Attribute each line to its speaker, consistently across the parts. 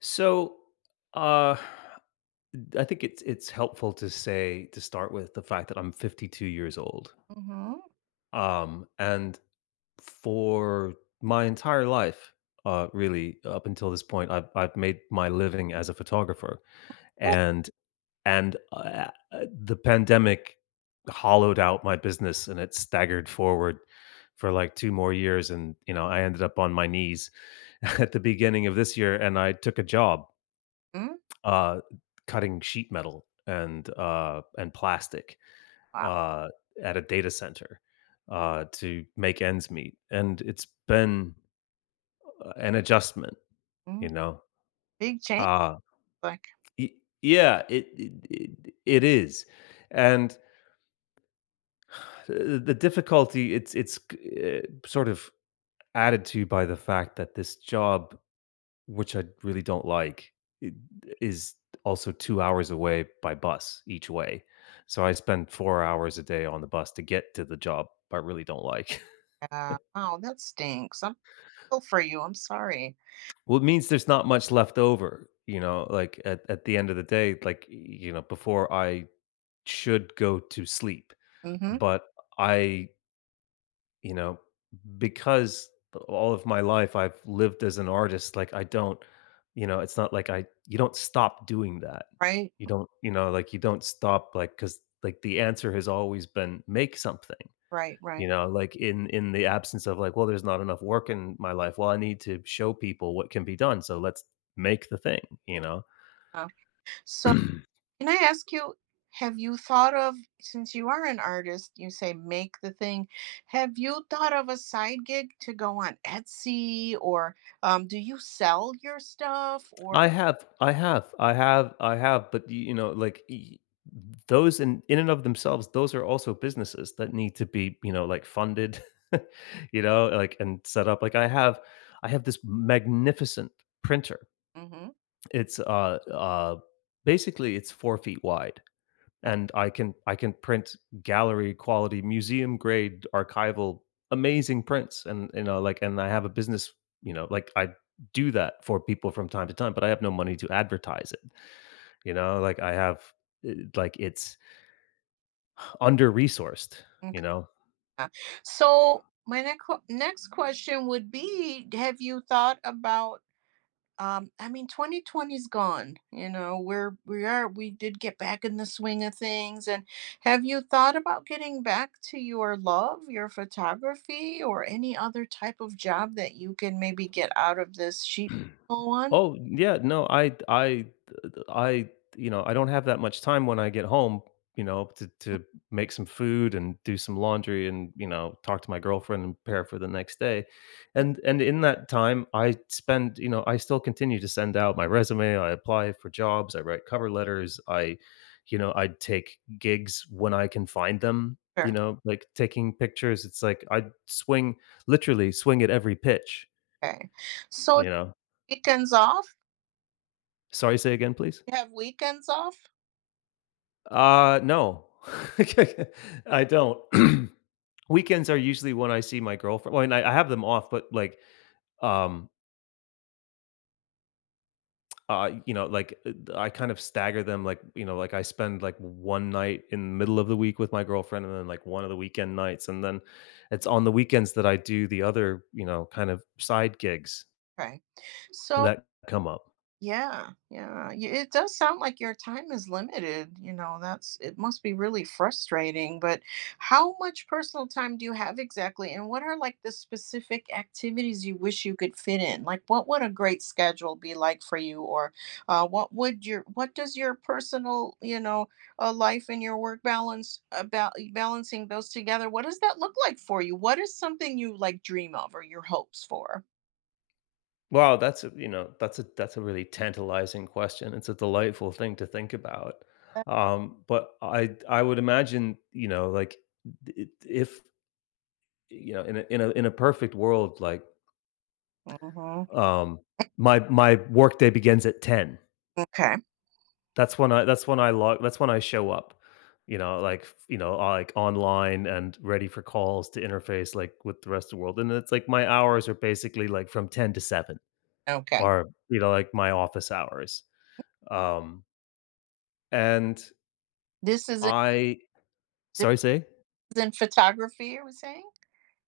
Speaker 1: So, uh, I think it's helpful to say to start with the fact that I'm 52 years old.
Speaker 2: Mhm.
Speaker 1: And for my entire life, really up until this point, I've made my living as a photographer, and and uh, the pandemic hollowed out my business and it staggered forward for like two more years, and you know I ended up on my knees at the beginning of this year, and I took a job,
Speaker 2: Mm.
Speaker 1: uh, cutting sheet metal and plastic
Speaker 2: Wow.
Speaker 1: uh, at a data center, to make ends meet, and it's been an adjustment,
Speaker 2: Mm.
Speaker 1: you know.
Speaker 2: Big change.
Speaker 1: Uh,
Speaker 2: Like,
Speaker 1: y- yeah, it is, and uh, the difficulty it's uh, sort of added to by the fact that this job, which I really don't like, it is also 2 hours away by bus each way. So I spend 4 hours a day on the bus to get to the job I really don't like.
Speaker 2: wow, that stinks. I'm Feel for you. I'm sorry.
Speaker 1: Well, it means there's not much left over, you know, like at the end of the day, like, you know, before I should go to sleep.
Speaker 2: Mm-hmm.
Speaker 1: But I, you know, because all of my life I've lived as an artist, like I don't, you know, it's not like I you don't stop doing that.
Speaker 2: Right.
Speaker 1: You don't, you know, like you don't stop like cuz like the answer has always been make something.
Speaker 2: Right. Right.
Speaker 1: You know, like in the absence of like, well, there's not enough work in my life. Well, I need to show people what can be done. So let's make the thing, you know.
Speaker 2: Uh, so, can I ask you, have you thought of, since you are an artist, you say make the thing, have you thought of a side gig to go on Etsy, or do you sell your stuff, or?
Speaker 1: I have, but y you know, like y those in and of themselves, those are also businesses that need to be, you know, like funded, you know, like and set up. Like I have this magnificent printer.
Speaker 2: Mm-hmm.
Speaker 1: It's basically it's 4 feet wide
Speaker 2: Okay.
Speaker 1: and I can print gallery quality, museum grade, archival, amazing prints, and you know, like, and I have a business, you know, like I do that for people from time to time, but I have no money to advertise it, you know, like I have, like it's under resourced, you
Speaker 2: Okay,
Speaker 1: know.
Speaker 2: uh, so my next question would be: have you thought about I mean 2020's gone, you know, we're we are we did get back in the swing of things, and have you thought about getting back to your love, your photography, or any other type of job that you can maybe get out of this sheet metal one?
Speaker 1: Oh, yeah, no, I you know, I don't have that much time when I get home, you know, to make some food and do some laundry and, you know, talk to my girlfriend and prepare for the next day. And in that time, I spend, you know, I still continue to send out my resume, I apply for jobs, I write cover letters, I you know, I take gigs when I can find them, you
Speaker 2: Sure.
Speaker 1: know, like taking pictures. It's like I swing literally swing at every pitch,
Speaker 2: Okay. So
Speaker 1: you know.
Speaker 2: weekends off,
Speaker 1: Sorry, say again, please.
Speaker 2: you have weekends off?
Speaker 1: No. I don't. Weekends are usually when I see my girlfriend well, and I have them off, but, like, um, you know, I kind of stagger them, like, you know, like, I spend, like, one night in the middle of the week with my girlfriend and then, like, one of the weekend nights, and then it's on the weekends that I do the other, you know, kind of side gigs
Speaker 2: Okay, so.
Speaker 1: that come up.
Speaker 2: Yeah, yeah. Y It does sound like your time is limited, you know, that's it must be really frustrating, but how much personal time do you have exactly, and what are, like, the specific activities you wish you could fit in? Like, what would a great schedule be like for you? Or, what would your what does your personal, you know, life and your work balance, about balancing those together, what does that look like for you? What is something you, like, dream of, or your hopes for?
Speaker 1: Wow, that's a you know, that's a really tantalizing question. It's a delightful thing to think about.
Speaker 2: Uh.
Speaker 1: But I would imagine, you know, like if you know, in a in a in a perfect world, like
Speaker 2: Mhm.
Speaker 1: um my my workday begins at 10.
Speaker 2: Okay,
Speaker 1: That's when I log that's when I show up. You know, like online and ready for calls to interface like with the rest of the world. And it's like my hours are basically like from 10 to 7,
Speaker 2: okay.
Speaker 1: or you know, like my office hours. Um And
Speaker 2: This is
Speaker 1: I
Speaker 2: This
Speaker 1: Sorry, say?
Speaker 2: is in photography, you were saying?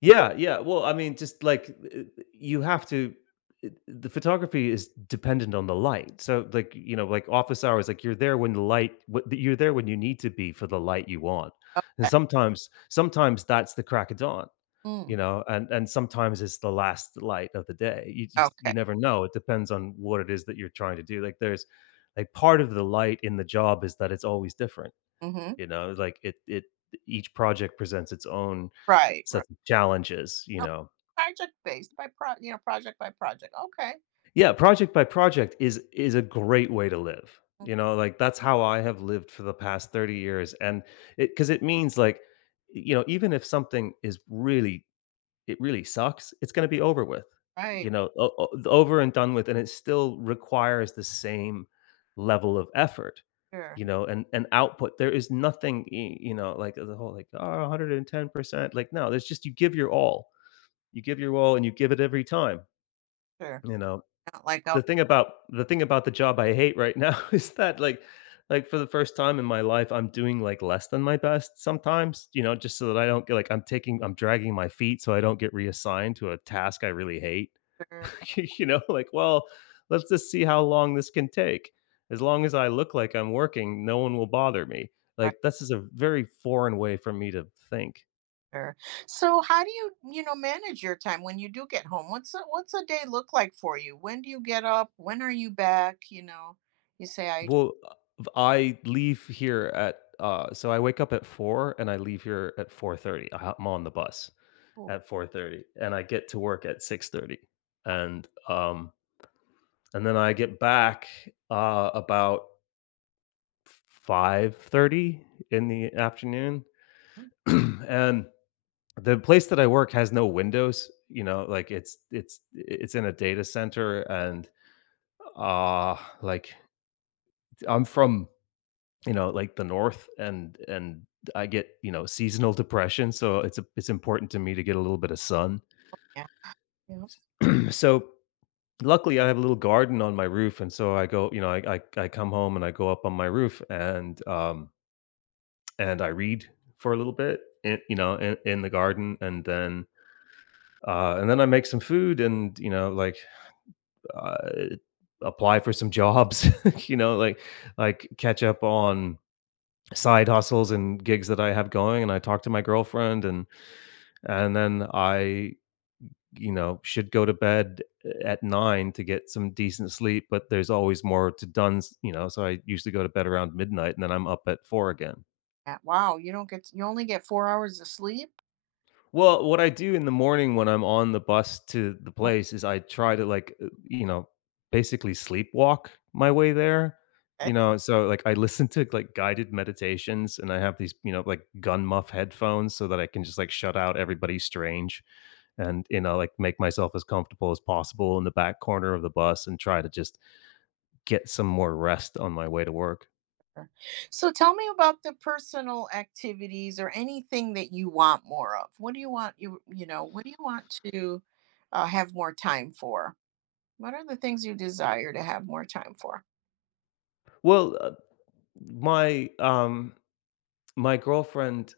Speaker 1: Yeah, yeah. Well, I mean, just like, you have to the photography is dependent on the light. So, like, you know, like office hours, like you're there when the light w you're there when you need to be for the light you want. And
Speaker 2: Okay.
Speaker 1: sometimes that's the crack of dawn,
Speaker 2: Mm,
Speaker 1: you know, and sometimes it's the last light of the day. You just you
Speaker 2: okay.
Speaker 1: never know. It depends on what it is that you're trying to do. Like, there's like, part of the light in the job is that it's always different.
Speaker 2: Hmm.
Speaker 1: You know, like it each project presents its own
Speaker 2: Right, right.
Speaker 1: sets of challenges, you
Speaker 2: Oh,
Speaker 1: know.
Speaker 2: project based by you know, project by project. Okay.
Speaker 1: Yeah, project by project is a great way to live.
Speaker 2: Mm.
Speaker 1: You know, like that's how I have lived for the past 30 years, and it cuz it means like you know, even if something is really it really sucks, it's gonna be over with,
Speaker 2: Right.
Speaker 1: you know, o o over and done with, and it still requires the same level of effort,
Speaker 2: Sure.
Speaker 1: you know, and output. There is nothing, y you know, like, the whole, like, "Oh, 110%." Like, no, there's just you give your all. You give your all, and you give it every time,
Speaker 2: Sure.
Speaker 1: you know?
Speaker 2: Not like oh.
Speaker 1: The thing about the job I hate right now is that like for the first time in my life, I'm doing like less than my best sometimes, you know, just so that I don't get like I'm dragging my feet so I don't get reassigned to a task I really hate.
Speaker 2: Sure.
Speaker 1: You know, like, well, let's just see how long this can take. As long as I look like I'm working, no one will bother me.
Speaker 2: Right.
Speaker 1: Like this is a very foreign way for me to think.
Speaker 2: Sure. So, how do you, you know, manage your time when you do get home? What's a day look like for you? When do you get up? When are you back? You know, you say I.
Speaker 1: Well, v I leave here at, so I wake up at four and I leave here at 4:30. I'm on the bus
Speaker 2: Oh.
Speaker 1: at 4:30 and I get to work at 6:30. And, um, and then I get back, about 5:30 in the afternoon.
Speaker 2: Mm.
Speaker 1: And the place that I work has no windows, you know, like, it's in a data center and, uh, like, I'm from you know, like the north, and I get, you know, seasonal depression, so it's a it's important to me to get a little bit of sun.
Speaker 2: Yeah. Yeah.
Speaker 1: So luckily I have a little garden on my roof, and so I go, you know, I come home and I go up on my roof and I read for a little bit, in, you know, in the garden, and then I make some food and, you know, like uh, apply for some jobs, you know, like catch up on side hustles and gigs that I have going, and I talk to my girlfriend, and then I, you know, should go to bed at 9 to get some decent sleep, but there's always more to done, you know, so I usually go to bed around midnight and then I'm up at 4 again.
Speaker 2: Yeah. Wow. You don't get. You only get 4 hours of sleep?
Speaker 1: Well, what I do in the morning when I'm on the bus to the place is I try to like, you know, basically sleepwalk my way there. You
Speaker 2: Okay.
Speaker 1: know, so like I listen to like guided meditations and I have these, you know, like gun muff headphones so that I can just like shut out everybody strange and, you know, like make myself as comfortable as possible in the back corner of the bus and try to just get some more rest on my way to work.
Speaker 2: So tell me about the personal activities or anything that you want more of. What do you want what do you want to have more time for? What are the things you desire to have more time for?
Speaker 1: Well, my my girlfriend,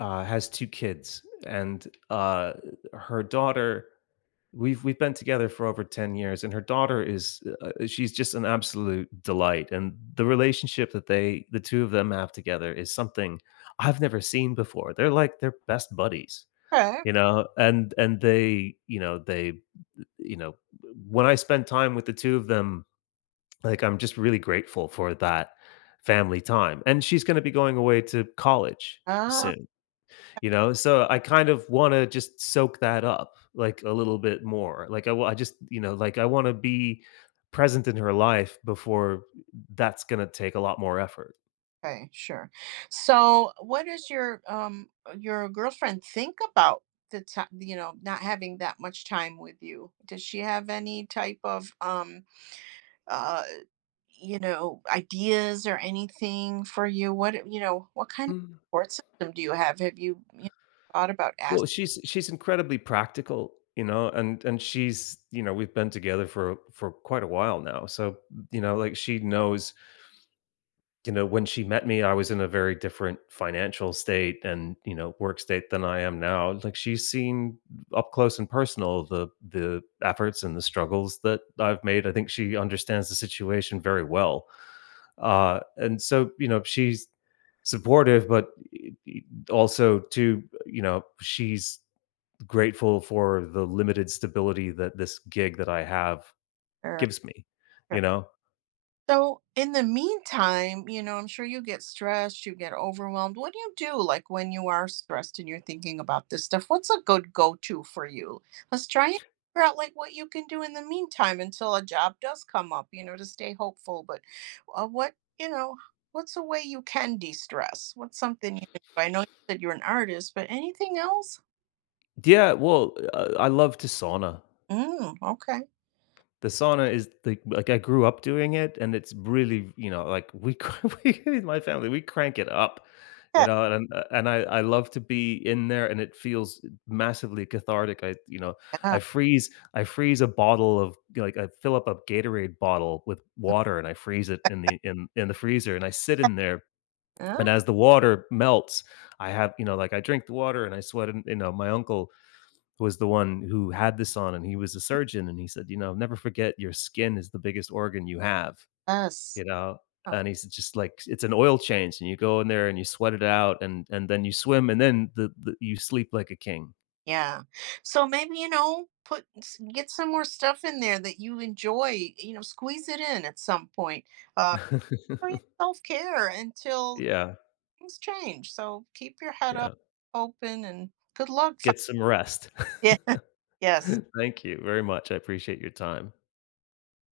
Speaker 1: has two kids, and, her daughter. We've been together for over 10 years, and her daughter is she's just an absolute delight. And the relationship that the two of them have together is something I've never seen before. They're like they're best buddies,
Speaker 2: Okay.
Speaker 1: you know. And they you know when I spend time with the two of them, like I'm just really grateful for that family time. And she's going to be going away to college
Speaker 2: Ah.
Speaker 1: soon, you know, so I kind of wanna just soak that up, like, a little bit more. Like, I just you know, like, I wanna be present in her life before that's gonna take a lot more effort.
Speaker 2: Okay, sure. So what does your girlfriend think about the time, you know, not having that much time with you? Does she have any type of uh you know, ideas or anything for you, what, you know, what kind of
Speaker 1: Mm.
Speaker 2: support system do you have? Have you, you know, thought about
Speaker 1: Well,
Speaker 2: asking
Speaker 1: she's incredibly practical, you know, and she's, you know, we've been together for quite a while now. So, you know, like she knows, you know, when she met me, I was in a very different financial state and, you know, work state than I am now. Like she's seen up close and personal the efforts and the struggles that I've made. I think she understands the situation very well. And so, you know, she's supportive, but also too, you know, she's grateful for the limited stability that this gig that I have
Speaker 2: her?
Speaker 1: gives me, you know?
Speaker 2: So, in the meantime, you know, I'm sure you get stressed, you get overwhelmed. What do you do, like, when you are stressed and you're thinking about this stuff? What's a good go-to for you? Let's try and figure out, like, what you can do in the meantime until a job does come up, you know, to stay hopeful. But what, you know, what's a way you can de-stress? What's something you can do? I know you said you're an artist, but anything else?
Speaker 1: Yeah, well, I love to sauna.
Speaker 2: Mm, okay.
Speaker 1: The sauna is the like I grew up doing it, and it's really, you know, like we, we in my family we crank it up, you
Speaker 2: Yeah.
Speaker 1: know, and I love to be in there, and it feels massively cathartic. I you know
Speaker 2: Yeah.
Speaker 1: I freeze a bottle of like I fill up a Gatorade bottle with water, and I freeze it in the freezer, and I sit in there. And as the water melts, I have, you know, like I drink the water and I sweat. And, you know, my uncle was the one who had this on, and he was a surgeon. And he said, you know, never forget your skin is the biggest organ you have,
Speaker 2: Yes.
Speaker 1: you know?
Speaker 2: Ah.
Speaker 1: And he said, just like it's an oil change and you go in there and you sweat it out and then you swim and then you sleep like a king.
Speaker 2: Yeah. So maybe, you know, get some more stuff in there that you enjoy, you know, squeeze it in at some point. Uh, for your self-care until
Speaker 1: Yeah.
Speaker 2: things change. So keep your head up,
Speaker 1: Yeah.
Speaker 2: open, and good luck.
Speaker 1: Get some rest.
Speaker 2: Yeah. Yes.
Speaker 1: Thank you very much. I appreciate your time.